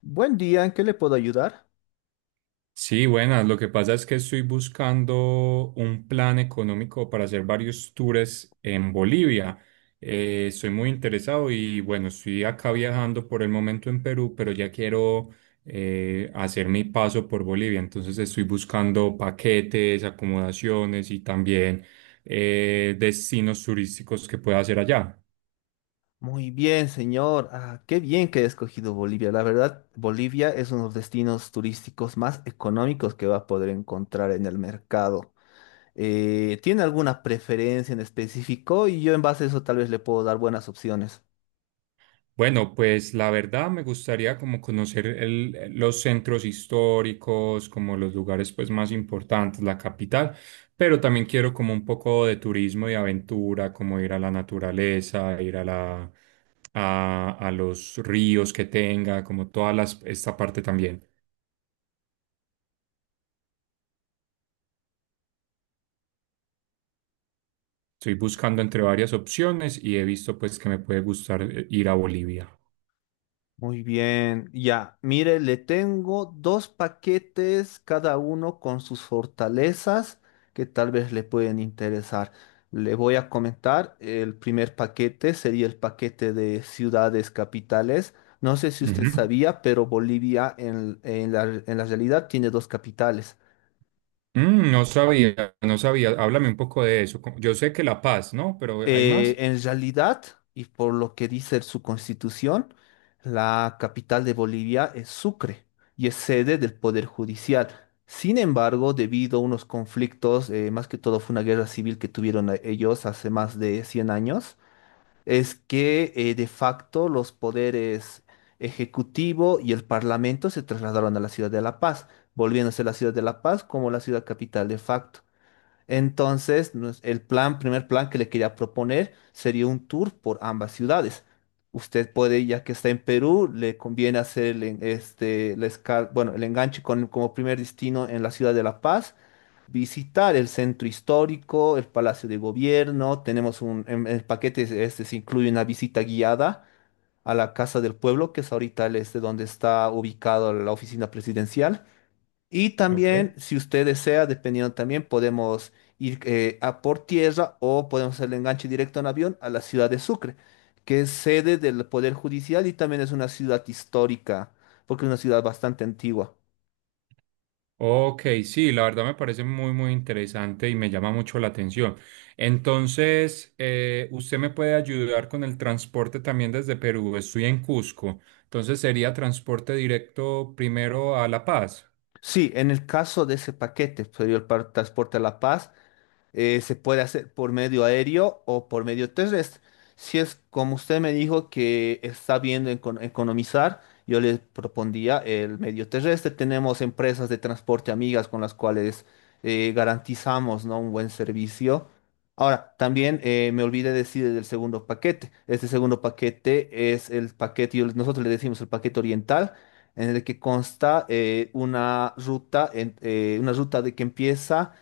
Buen día, ¿en qué le puedo ayudar? Sí, buenas. Lo que pasa es que estoy buscando un plan económico para hacer varios tours en Bolivia. Estoy muy interesado y bueno, estoy acá viajando por el momento en Perú, pero ya quiero hacer mi paso por Bolivia. Entonces estoy buscando paquetes, acomodaciones y también destinos turísticos que pueda hacer allá. Muy bien, señor. Ah, qué bien que he escogido Bolivia. La verdad, Bolivia es uno de los destinos turísticos más económicos que va a poder encontrar en el mercado. ¿Tiene alguna preferencia en específico? Y yo en base a eso tal vez le puedo dar buenas opciones. Bueno, pues la verdad me gustaría como conocer los centros históricos, como los lugares pues más importantes, la capital, pero también quiero como un poco de turismo y aventura, como ir a la naturaleza, ir a la a los ríos que tenga, como toda las, esta parte también. Estoy buscando entre varias opciones y he visto pues que me puede gustar ir a Bolivia. Muy bien, ya, mire, le tengo dos paquetes, cada uno con sus fortalezas que tal vez le pueden interesar. Le voy a comentar, el primer paquete sería el paquete de ciudades capitales. No sé si usted Ujú. sabía, pero Bolivia en la realidad tiene dos capitales. Mm, no sabía, no sabía. Háblame un poco de eso. Como... Yo sé que La Paz, ¿no? Pero hay Eh, más. en realidad, y por lo que dice su constitución, la capital de Bolivia es Sucre y es sede del Poder Judicial. Sin embargo, debido a unos conflictos, más que todo fue una guerra civil que ellos hace más de 100 años, es que de facto los poderes ejecutivo y el parlamento se trasladaron a la ciudad de La Paz, volviéndose la ciudad de La Paz como la ciudad capital de facto. Entonces, primer plan que le quería proponer sería un tour por ambas ciudades. Usted puede, ya que está en Perú, le conviene hacer el enganche como primer destino en la ciudad de La Paz, visitar el centro histórico, el Palacio de Gobierno. En el paquete este se incluye una visita guiada a la Casa del Pueblo, que es ahorita el este donde está ubicado la oficina presidencial. Y Ok. también, si usted desea, dependiendo también, podemos ir a por tierra o podemos hacer el enganche directo en avión a la ciudad de Sucre, que es sede del Poder Judicial y también es una ciudad histórica, porque es una ciudad bastante antigua. Ok, sí, la verdad me parece muy, muy interesante y me llama mucho la atención. Entonces, usted me puede ayudar con el transporte también desde Perú. Estoy en Cusco. Entonces, sería transporte directo primero a La Paz. Sí, en el caso de ese paquete, sería transporte a La Paz, se puede hacer por medio aéreo o por medio terrestre. Si es como usted me dijo que está viendo economizar, yo le propondría el medio terrestre. Tenemos empresas de transporte amigas con las cuales garantizamos, ¿no?, un buen servicio. Ahora, también me olvidé decir del segundo paquete. Este segundo paquete es el paquete, nosotros le decimos el paquete oriental, en el que consta una ruta de que empieza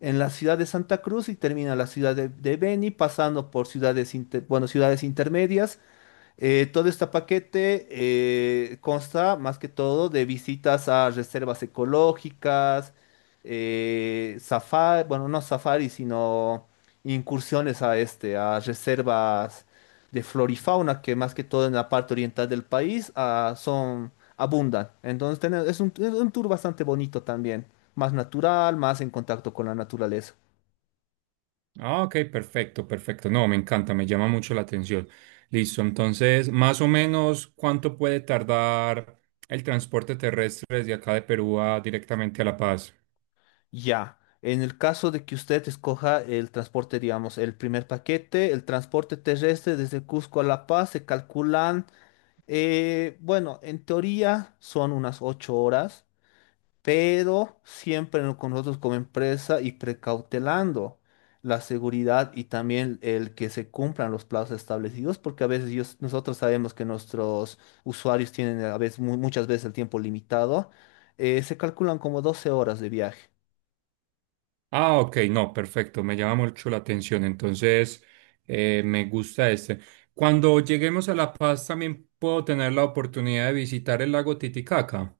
en la ciudad de Santa Cruz y termina en la ciudad de Beni, pasando por ciudades intermedias. Todo este paquete consta más que todo de visitas a reservas ecológicas, safari, bueno, no safari, sino incursiones a a reservas de flora y fauna que más que todo en la parte oriental del país son abundan. Entonces es un tour bastante bonito también, más natural, más en contacto con la naturaleza. Ah, ok, perfecto, perfecto. No, me encanta, me llama mucho la atención. Listo, entonces, más o menos, ¿cuánto puede tardar el transporte terrestre desde acá de Perú a directamente a La Paz? Ya, en el caso de que usted escoja el transporte, digamos, el primer paquete, el transporte terrestre desde Cusco a La Paz, se calculan, bueno, en teoría son unas 8 horas, pero siempre no- con nosotros como empresa y precautelando la seguridad y también el que se cumplan los plazos establecidos, porque a veces nosotros sabemos que nuestros usuarios tienen a veces, muchas veces el tiempo limitado, se calculan como 12 horas de viaje. Ah, ok, no, perfecto, me llama mucho la atención, entonces me gusta este. Cuando lleguemos a La Paz también puedo tener la oportunidad de visitar el lago Titicaca.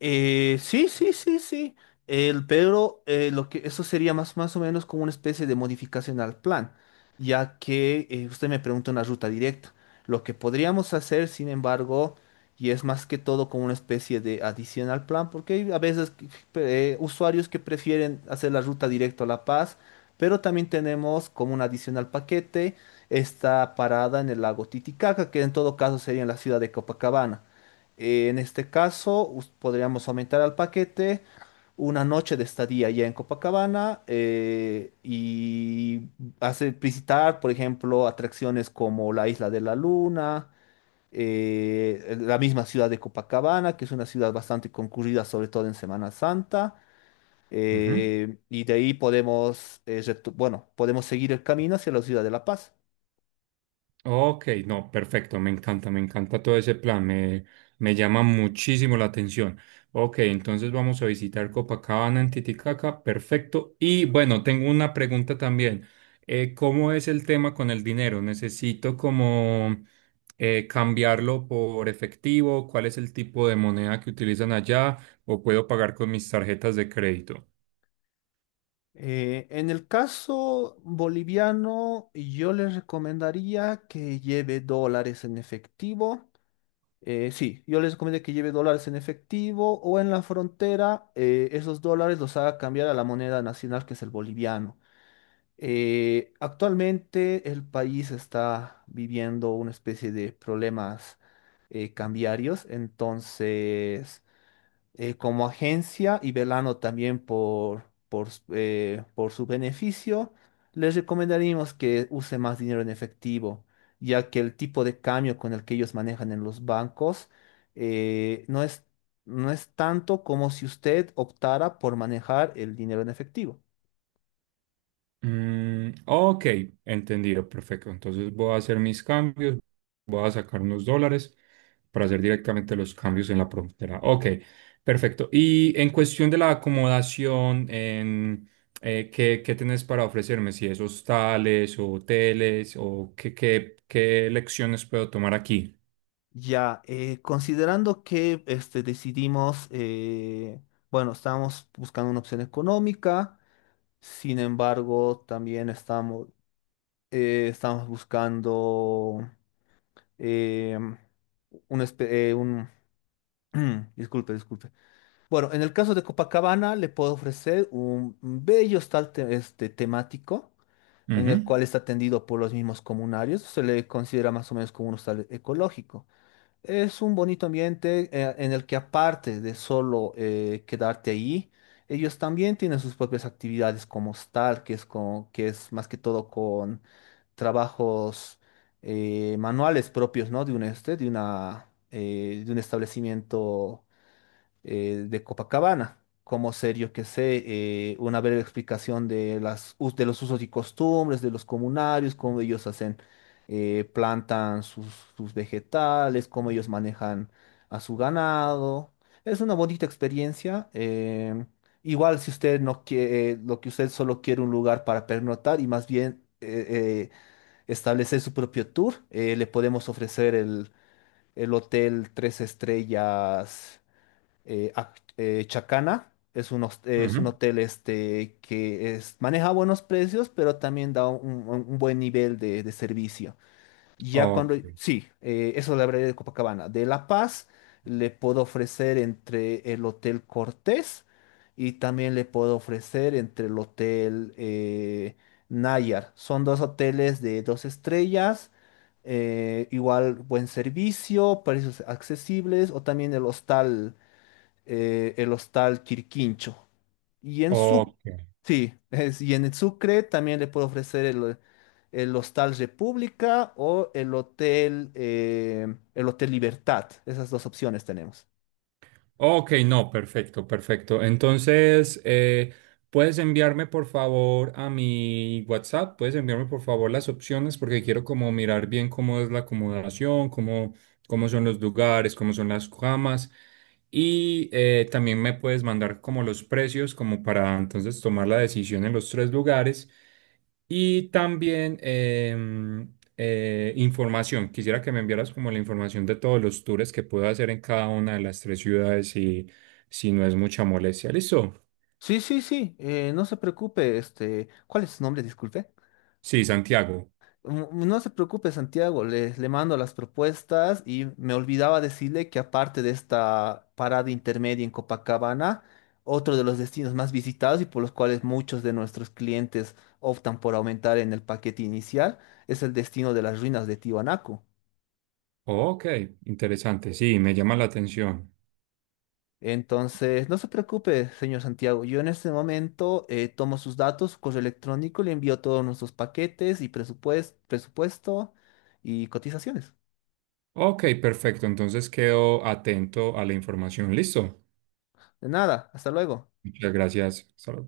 Sí, sí, sí, sí. Pero lo que eso sería más o menos como una especie de modificación al plan, ya que usted me pregunta una ruta directa. Lo que podríamos hacer, sin embargo, y es más que todo como una especie de adición al plan, porque hay a veces usuarios que prefieren hacer la ruta directa a La Paz, pero también tenemos como un adicional paquete esta parada en el lago Titicaca, que en todo caso sería en la ciudad de Copacabana. En este caso, podríamos aumentar al paquete una noche de estadía ya en Copacabana y hacer visitar, por ejemplo, atracciones como la Isla de la Luna, la misma ciudad de Copacabana, que es una ciudad bastante concurrida, sobre todo en Semana Santa. Ujú. Y de ahí podemos, podemos seguir el camino hacia la ciudad de La Paz. Ok, no, perfecto, me encanta todo ese plan, me llama muchísimo la atención. Ok, entonces vamos a visitar Copacabana en Titicaca, perfecto. Y bueno, tengo una pregunta también. ¿Cómo es el tema con el dinero? ¿Necesito como cambiarlo por efectivo? ¿Cuál es el tipo de moneda que utilizan allá? ¿O puedo pagar con mis tarjetas de crédito? En el caso boliviano, yo les recomendaría que lleve dólares en efectivo. Sí, yo les recomiendo que lleve dólares en efectivo o en la frontera, esos dólares los haga cambiar a la moneda nacional que es el boliviano. Actualmente el país está viviendo una especie de problemas cambiarios. Entonces como agencia y velando también por su beneficio, les recomendaríamos que use más dinero en efectivo, ya que el tipo de cambio con el que ellos manejan en los bancos eh, no es, no es tanto como si usted optara por manejar el dinero en efectivo. Mm, ok, entendido, perfecto. Entonces voy a hacer mis cambios, voy a sacar unos dólares para hacer directamente los cambios en la frontera. Ok, perfecto. Y en cuestión de la acomodación, en, ¿qué, qué tenés para ofrecerme? Si es hostales o hoteles o qué, qué, qué lecciones puedo tomar aquí. Ya, considerando que decidimos, bueno, estamos buscando una opción económica. Sin embargo, también estamos buscando eh, un, espe- eh, un- Disculpe, disculpe. Bueno, en el caso de Copacabana le puedo ofrecer un bello hostal temático en el Ujú, cual está atendido por los mismos comunarios. Se le considera más o menos como un hostal ecológico. Es un bonito ambiente en el que aparte de solo quedarte ahí, ellos también tienen sus propias actividades como hostal, que es más que todo trabajos manuales propios, ¿no? De un establecimiento de Copacabana. Como ser, yo que sé, una breve explicación de los usos y costumbres de los comunarios, cómo ellos hacen, plantan sus vegetales, cómo ellos manejan a su ganado. Es una bonita experiencia. Igual si usted no quiere, lo que usted solo quiere un lugar para pernotar y más bien establecer su propio tour. Le podemos ofrecer el hotel Tres Estrellas Chacana. Es un ujú. hotel maneja buenos precios, pero también da un buen nivel de servicio. Ya Ok, cuando, sí, eso es la variedad de Copacabana. De La Paz le puedo ofrecer entre el Hotel Cortés y también le puedo ofrecer entre el Hotel Nayar. Son dos hoteles de dos estrellas, igual buen servicio, precios accesibles, o también el hostal Quirquincho. Y en su, ok. sí, y en Sucre también le puedo ofrecer el Hostal República o el Hotel Libertad. Esas dos opciones tenemos. Ok, no, perfecto, perfecto. Entonces, puedes enviarme por favor a mi WhatsApp, puedes enviarme por favor las opciones porque quiero como mirar bien cómo es la acomodación, cómo, cómo son los lugares, cómo son las camas y también me puedes mandar como los precios como para entonces tomar la decisión en los 3 lugares. Y también información. Quisiera que me enviaras como la información de todos los tours que puedo hacer en cada una de las 3 ciudades y si no es mucha molestia. ¿Listo? Sí, sí, sí, no se preocupe, este, ¿cuál es su nombre? Disculpe. Sí, Santiago. Mm, no se preocupe, Santiago, le mando las propuestas, y me olvidaba decirle que aparte de esta parada intermedia en Copacabana, otro de los destinos más visitados y por los cuales muchos de nuestros clientes optan por aumentar en el paquete inicial es el destino de las ruinas de Tiwanaku. Ok, interesante. Sí, me llama la atención. Entonces, no se preocupe, señor Santiago, yo en este momento tomo sus datos, su correo electrónico, le envío todos nuestros paquetes y presupuesto y cotizaciones. Ok, perfecto. Entonces quedo atento a la información. ¿Listo? De nada, hasta luego. Muchas gracias. Hasta luego.